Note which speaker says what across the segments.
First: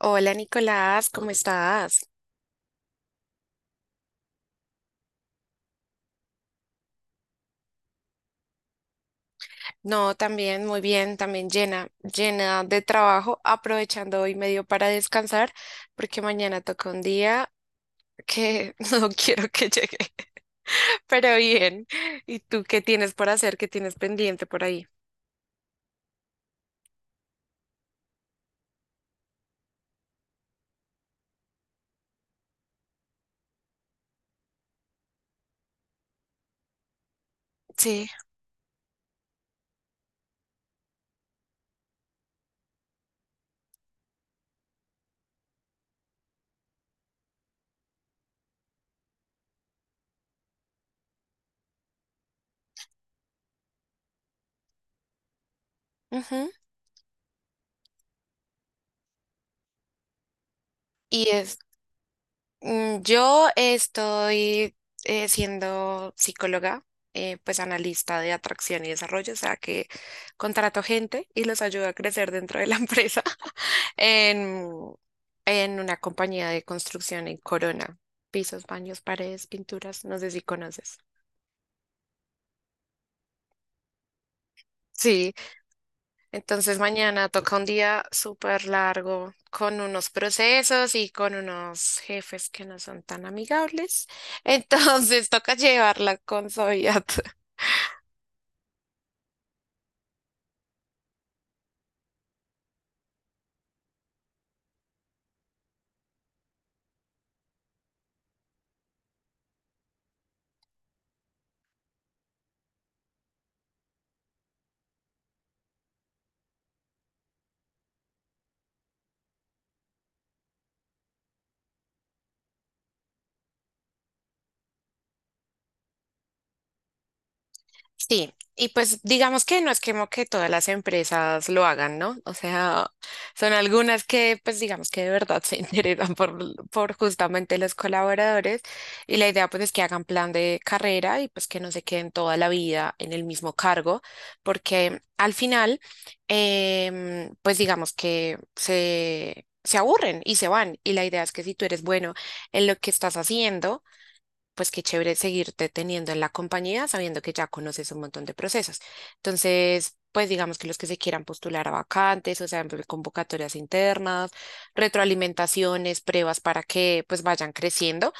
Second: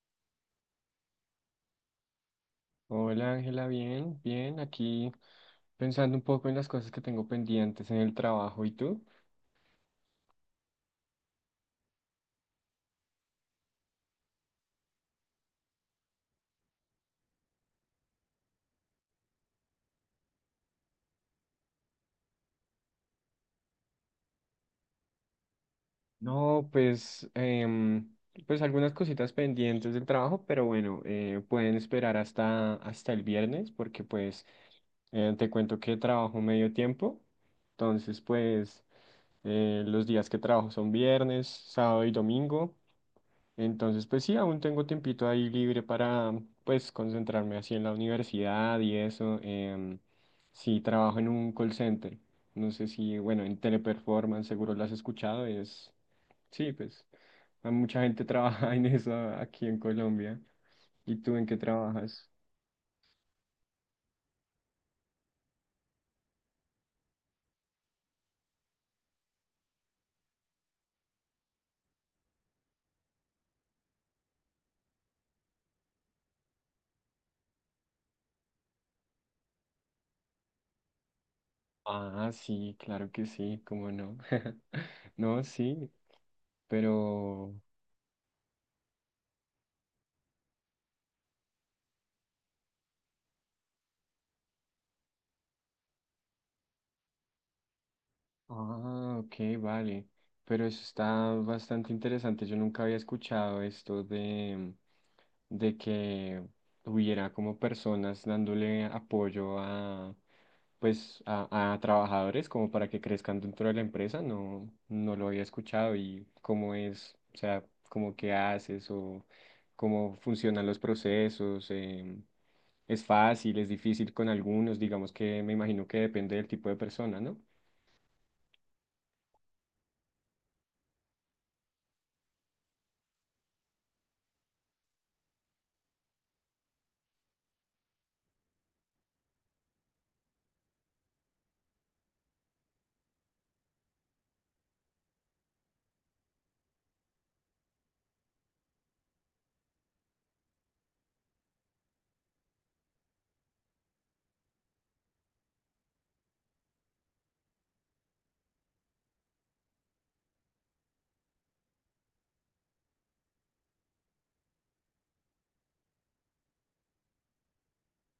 Speaker 1: Hola Nicolás, ¿cómo estás?
Speaker 2: Hola Ángela, bien, bien, aquí pensando un poco en las cosas que tengo pendientes en el trabajo. ¿Y tú?
Speaker 1: No, también muy bien, también llena, llena de trabajo, aprovechando hoy medio para descansar, porque mañana toca un día que no quiero que llegue, pero bien. ¿Y tú qué tienes por hacer? ¿Qué tienes pendiente por ahí?
Speaker 2: No, pues, pues algunas cositas pendientes del trabajo, pero bueno, pueden esperar hasta el viernes porque pues te cuento que trabajo medio tiempo.
Speaker 1: Sí.
Speaker 2: Entonces, pues, los días que trabajo son viernes, sábado y domingo. Entonces, pues sí, aún tengo tiempito ahí libre para, pues, concentrarme así en la universidad y eso. Sí, trabajo en un call center. No sé si, bueno, en Teleperformance seguro lo has escuchado. Es,
Speaker 1: Ujú.
Speaker 2: sí, pues, a mucha gente trabaja en eso aquí en Colombia. ¿Y
Speaker 1: Y
Speaker 2: tú en qué
Speaker 1: es
Speaker 2: trabajas?
Speaker 1: Yo estoy siendo psicóloga, pues analista de atracción y desarrollo, o sea que contrato gente y los ayudo a crecer dentro de la empresa en, en una compañía de construcción en Corona. Pisos, baños, paredes, pinturas, no sé si conoces.
Speaker 2: Ah, sí, claro que sí, cómo no.
Speaker 1: Sí.
Speaker 2: No, sí,
Speaker 1: Entonces mañana
Speaker 2: pero...
Speaker 1: toca un día súper largo con unos procesos y con unos jefes que no son tan amigables. Entonces toca llevarla con suavidad.
Speaker 2: Ah, ok, vale. Pero eso está bastante interesante. Yo nunca había escuchado esto de que hubiera como personas dándole apoyo a, pues, a trabajadores como para que crezcan dentro de la empresa. No, no lo había escuchado y cómo es, o sea, como qué haces o cómo funcionan los procesos. Es fácil, es difícil con algunos, digamos que me imagino que depende del tipo de persona, ¿no?
Speaker 1: Sí, y pues digamos que no es como que todas las empresas lo hagan, ¿no? O sea, son algunas que pues digamos que de verdad se interesan por justamente los colaboradores y la idea pues es que hagan plan de carrera y pues que no se queden toda la vida en el mismo cargo, porque al final pues digamos que se aburren y se van. Y la idea es que si tú eres bueno en lo que estás haciendo, pues qué chévere seguirte teniendo en la compañía sabiendo que ya conoces un montón de procesos. Entonces, pues digamos que los que se quieran postular a vacantes, o sea, en convocatorias internas, retroalimentaciones, pruebas para que pues vayan creciendo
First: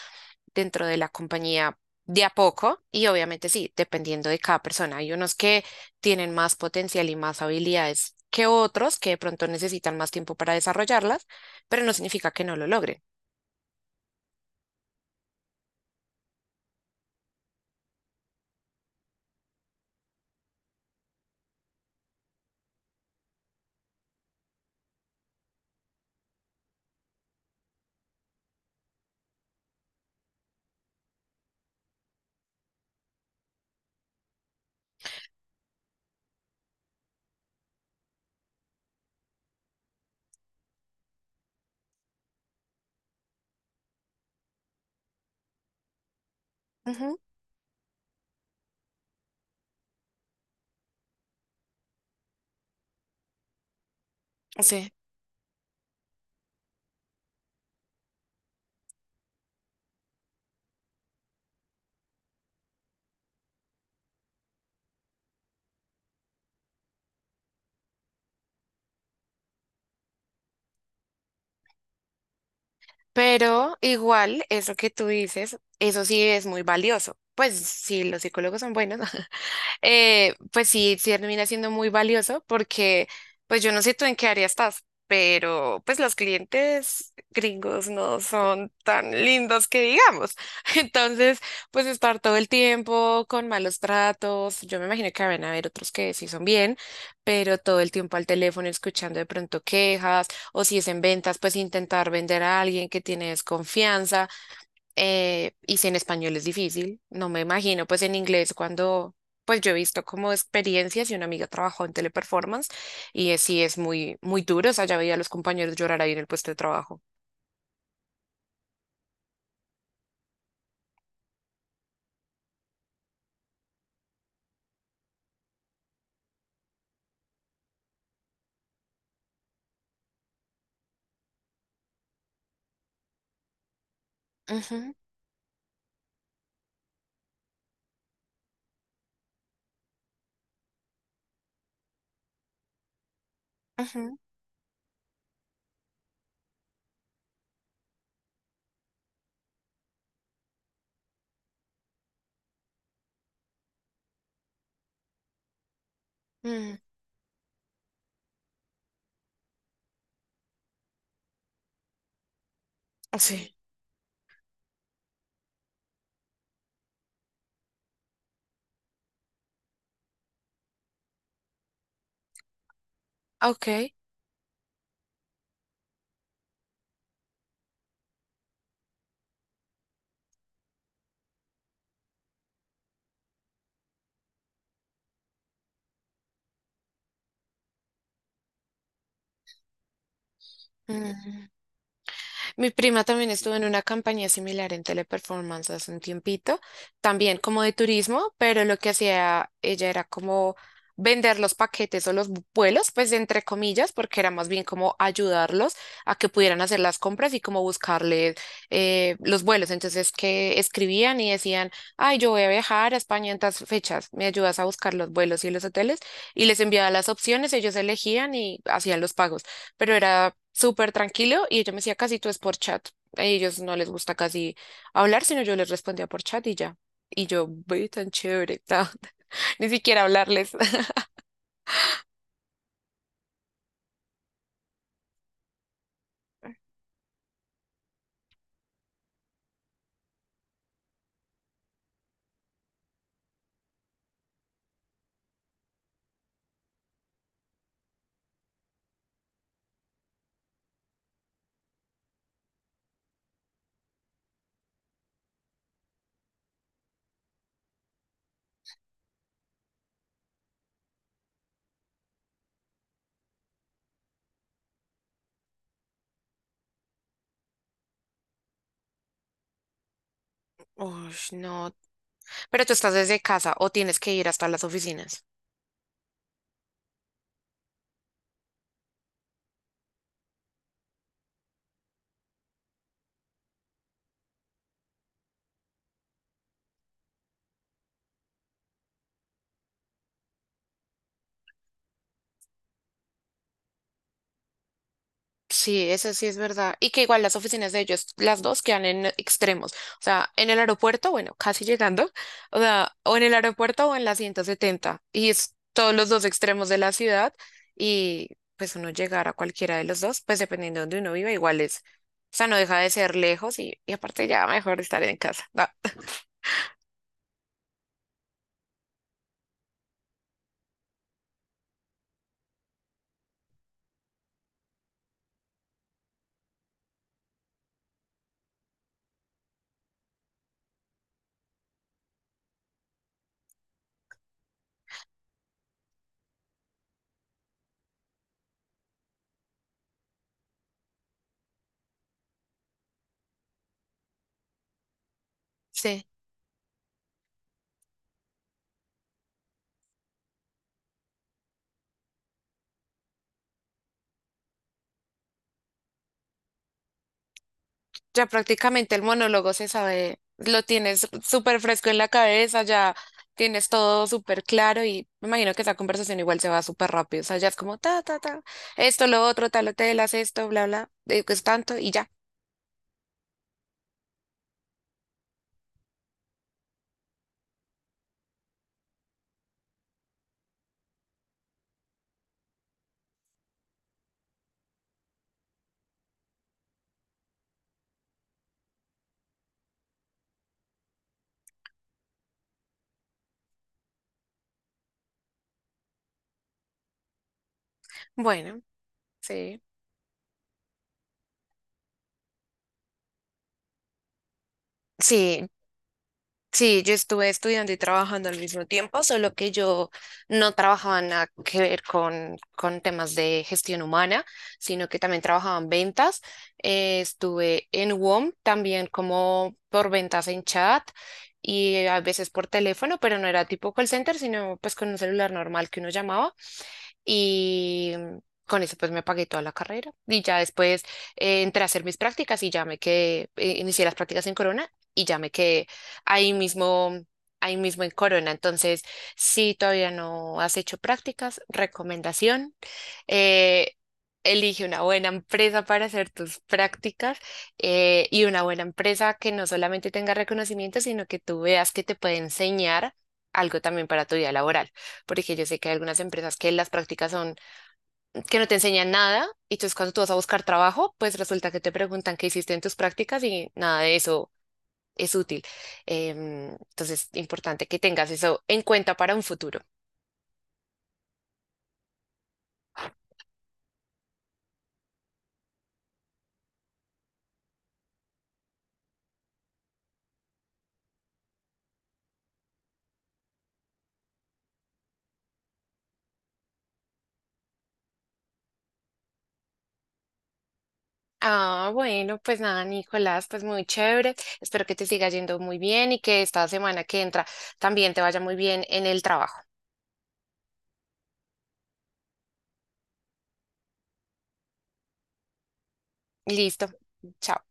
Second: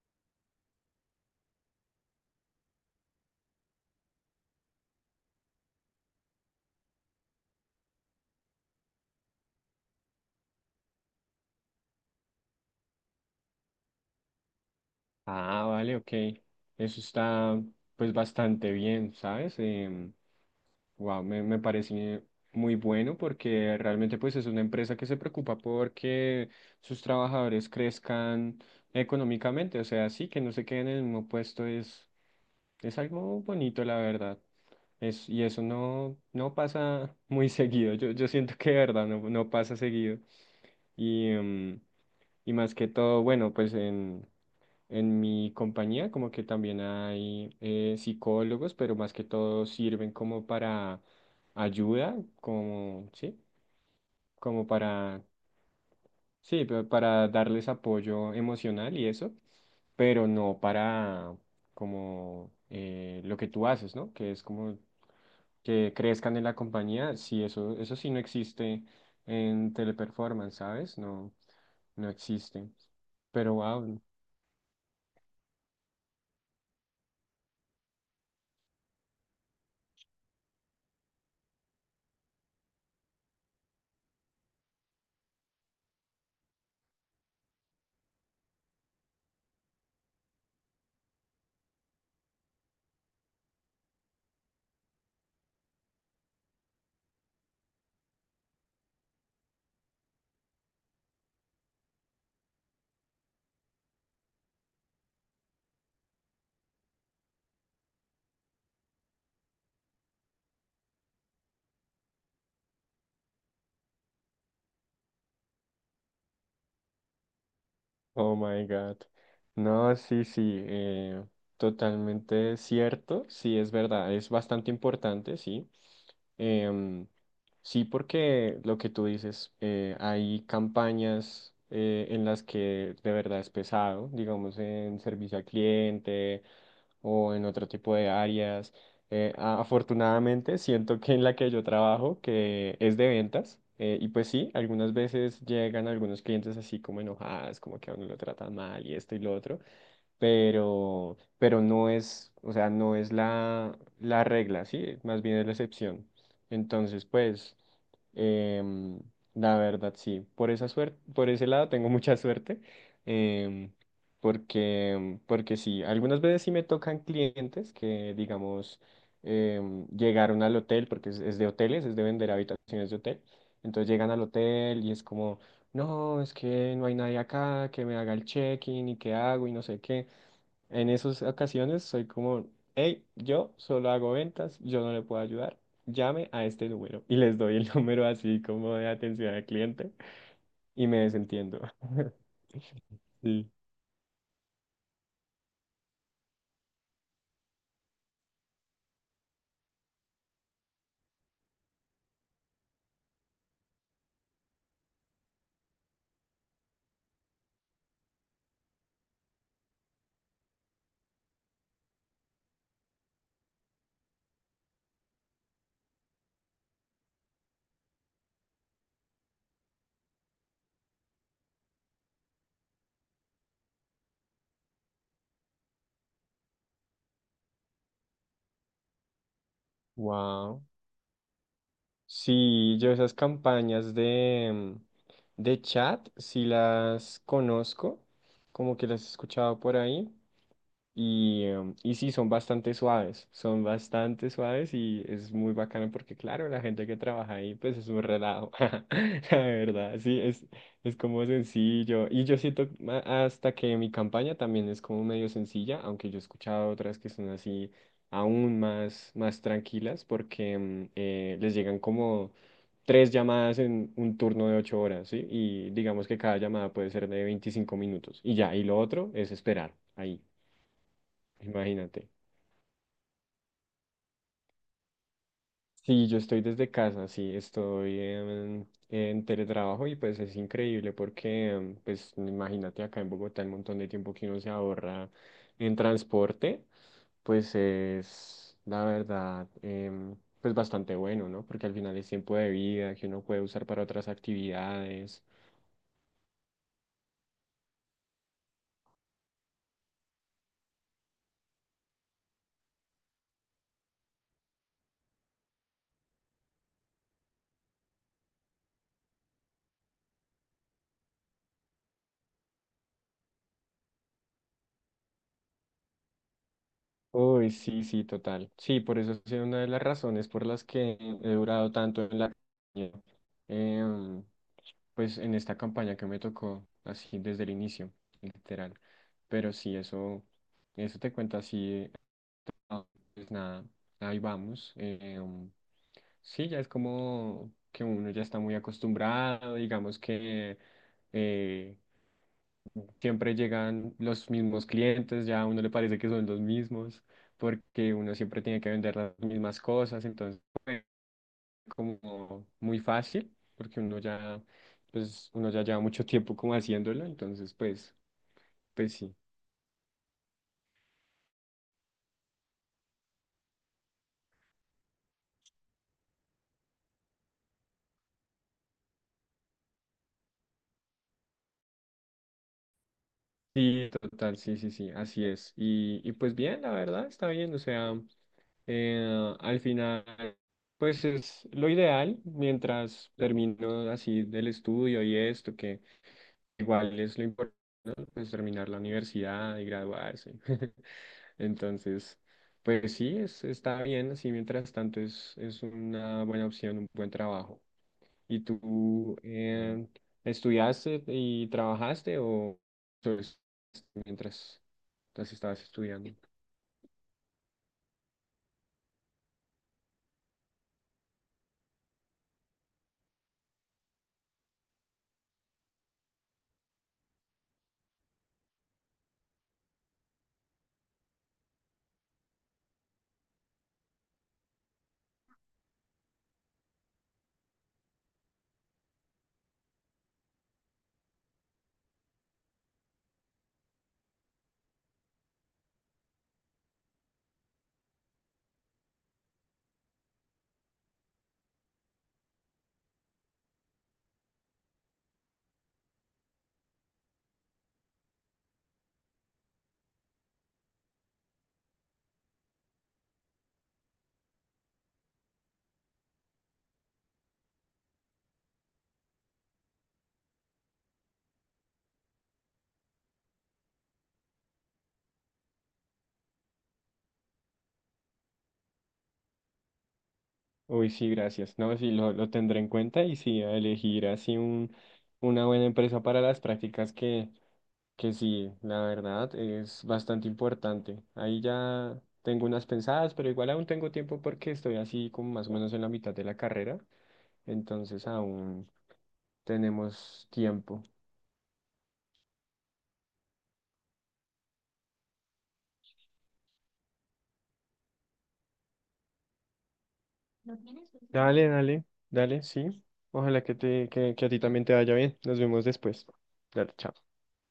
Speaker 1: dentro de la compañía de a poco y obviamente sí, dependiendo de cada persona. Hay unos que tienen más potencial y más habilidades que otros que de pronto necesitan más tiempo para desarrollarlas, pero no significa que no lo logren.
Speaker 2: Ah, vale, ok. Eso está pues bastante bien, ¿sabes? Wow, me parece muy bueno porque realmente pues es una empresa que se preocupa porque sus trabajadores crezcan económicamente. O sea, sí, que no se queden en el mismo puesto es algo bonito, la verdad. Es, y eso no pasa muy seguido. Yo siento que de verdad no pasa seguido. Y, y más que todo, bueno, pues en... En mi compañía como que también
Speaker 1: Ujú.
Speaker 2: hay psicólogos, pero más que todo sirven como para ayuda, como, sí, como
Speaker 1: Sí.
Speaker 2: para, sí, para darles apoyo emocional y eso, pero no para como lo que tú haces, ¿no? Que es como que crezcan en la compañía, sí, eso sí no existe en Teleperformance, ¿sabes? No, no existe. Pero
Speaker 1: Pero
Speaker 2: wow.
Speaker 1: igual, eso que tú dices, eso sí es muy valioso. Pues si los psicólogos son buenos, pues sí, sí termina siendo muy valioso porque, pues yo no sé tú en qué área estás, pero pues los clientes gringos no son tan lindos que digamos. Entonces, pues estar todo el tiempo con malos tratos, yo me imagino que van a haber otros que sí son bien, pero todo el tiempo al teléfono escuchando de pronto quejas o si es en ventas, pues intentar vender a alguien que tiene desconfianza y si en español es difícil, no me imagino, pues en inglés cuando, pues yo he visto como experiencias y una amiga trabajó en teleperformance y sí es muy, muy duro, o sea, ya veía a los compañeros llorar ahí en el puesto de trabajo.
Speaker 2: Oh my God. No, sí, sí, totalmente cierto. Sí, es verdad, es bastante importante, sí. Em, sí, porque lo que tú dices, hay campañas en las que de verdad es pesado, digamos,
Speaker 1: Ujú,
Speaker 2: en servicio al cliente o en otro tipo de áreas. Afortunadamente, siento que en la que yo trabajo, que es de ventas, y
Speaker 1: ujú,
Speaker 2: pues sí, algunas veces llegan algunos clientes así como enojadas, como que a uno lo tratan mal y esto y lo otro pero no es, o sea, no es la regla, sí, más bien es la excepción.
Speaker 1: mm,
Speaker 2: Entonces, pues, em, la verdad, sí, por esa suerte, por ese lado tengo mucha suerte,
Speaker 1: sí,
Speaker 2: em, porque sí, algunas veces sí me tocan clientes que, digamos, llegaron al hotel, porque es de hoteles, es de vender habitaciones de hotel,
Speaker 1: ok.
Speaker 2: entonces llegan al hotel y es como... No, es que no hay nadie acá que me haga el check-in y qué hago y no sé qué. En esas ocasiones soy como, hey, yo solo hago ventas, yo no le puedo ayudar, llame a este número. Y les doy el número así como de atención al cliente y me desentiendo.
Speaker 1: Mi prima también
Speaker 2: Sí.
Speaker 1: estuvo en una campaña similar en Teleperformance hace un tiempito, también como de turismo, pero lo que hacía ella era como vender los paquetes o los vuelos, pues entre comillas, porque era más bien como ayudarlos a que pudieran hacer las compras y como buscarles los vuelos. Entonces que escribían y decían, ay, yo voy a viajar a España en tas fechas, me ayudas a buscar los vuelos y los hoteles, y les enviaba las opciones, ellos elegían y hacían los pagos pero era súper tranquilo y ella me decía, casi tú es por chat. A ellos no les gusta casi hablar, sino yo les respondía por chat y ya. Y yo, ve tan chévere, ta". Ni siquiera hablarles.
Speaker 2: Wow. Sí, yo esas campañas de, de chat, sí las conozco, como que las he escuchado por ahí. Y, y sí, son bastante suaves y es muy bacano porque, claro, la gente que trabaja ahí, pues es un relajo, la verdad, sí, es como sencillo. Y yo siento hasta que mi campaña también es como medio sencilla, aunque yo he escuchado otras que son así aún más, más tranquilas porque les llegan como tres llamadas en un turno de 8 horas, ¿sí? Y digamos que cada llamada puede ser de 25 minutos y ya, y lo otro es esperar ahí.
Speaker 1: Uy, no.
Speaker 2: Imagínate.
Speaker 1: Pero tú estás desde casa o tienes que ir hasta las oficinas.
Speaker 2: Sí, yo estoy desde casa, sí, estoy en teletrabajo y pues es increíble porque, pues imagínate acá en Bogotá el montón de tiempo que uno se ahorra en transporte, pues es la verdad, pues bastante bueno, ¿no? Porque al final es tiempo de vida que uno puede usar para otras actividades.
Speaker 1: Sí, eso sí es verdad. Y que igual las oficinas de ellos, las dos quedan en extremos. O sea, en el aeropuerto, bueno, casi llegando, o sea, o en el aeropuerto o en la 170. Y es todos los dos extremos de la ciudad. Y pues uno llegar a cualquiera de los dos, pues dependiendo de donde uno viva, igual es. O sea, no deja de ser lejos y aparte ya mejor estar en casa. No,
Speaker 2: Uy, sí, sí, total. Sí, por eso es una de las razones por las que he durado tanto en la... compañía. Em, pues en esta campaña que me tocó, así desde el inicio, literal. Pero sí, eso te cuenta así, ah, pues nada, ahí vamos. Sí, ya es como que uno ya está muy acostumbrado, digamos que eh, siempre llegan los mismos clientes, ya a uno le parece
Speaker 1: sí.
Speaker 2: que son los mismos, porque uno siempre tiene que vender las mismas cosas, entonces como muy fácil, porque uno ya, pues, uno ya lleva mucho tiempo como haciéndolo, entonces, pues,
Speaker 1: Ya
Speaker 2: pues
Speaker 1: prácticamente el
Speaker 2: sí.
Speaker 1: monólogo se sabe, lo tienes súper fresco en la cabeza, ya tienes todo súper claro y me imagino que esa conversación igual se va súper rápido. O sea, ya es como ta, ta, ta, esto, lo otro, tal hotel, haz esto, bla, bla, que es tanto y ya.
Speaker 2: Sí, total, sí, sí, sí, así es. Y pues bien, la verdad, está bien, o sea, al final, pues es lo ideal mientras termino así del estudio y esto, que igual es lo importante, pues terminar la universidad y graduarse. Entonces... Pues sí, es, está bien, así mientras tanto es una buena opción, un buen trabajo. ¿Y
Speaker 1: Bueno,
Speaker 2: tú
Speaker 1: sí.
Speaker 2: estudiaste y trabajaste o solo mientras, mientras
Speaker 1: Sí,
Speaker 2: estabas estudiando?
Speaker 1: Sí, yo estuve estudiando y trabajando al mismo tiempo, solo que yo no trabajaba nada que ver con temas de gestión humana, sino que también trabajaba en ventas. Estuve en WOM también como por ventas en chat y a veces por teléfono, pero no era tipo call center, sino pues con un celular normal que uno llamaba. Y mm, con eso pues me pagué toda la carrera. Y ya después entré a hacer mis prácticas y ya me quedé, inicié las prácticas en Corona y ya me quedé ahí mismo, ahí mismo en Corona. Entonces, si todavía no has hecho prácticas, recomendación, eh, elige una buena empresa para hacer tus prácticas y una buena empresa que no solamente tenga reconocimiento, sino que tú veas que te puede enseñar algo también para tu vida laboral, porque yo sé que hay algunas empresas que las prácticas son que no te enseñan nada y entonces cuando tú vas a buscar trabajo, pues resulta que te preguntan qué hiciste en tus prácticas y nada de eso es útil. Entonces, importante que tengas eso en cuenta para un futuro.
Speaker 2: Uy, sí, gracias. No, sí, lo tendré en cuenta y sí, a elegir así un, una buena empresa para las prácticas que sí, la verdad es bastante importante. Ahí ya tengo unas pensadas, pero igual aún tengo tiempo porque estoy así como más o menos en la mitad de la carrera, entonces aún tenemos tiempo.
Speaker 1: Ah, bueno, pues nada, Nicolás, pues muy chévere. Espero que te siga yendo muy bien y que esta semana que entra también te vaya muy bien en el trabajo.
Speaker 2: Dale, dale, dale, sí. Ojalá que te, que a ti también te vaya bien. Nos vemos después.
Speaker 1: Listo.
Speaker 2: Dale, chao.
Speaker 1: Chao.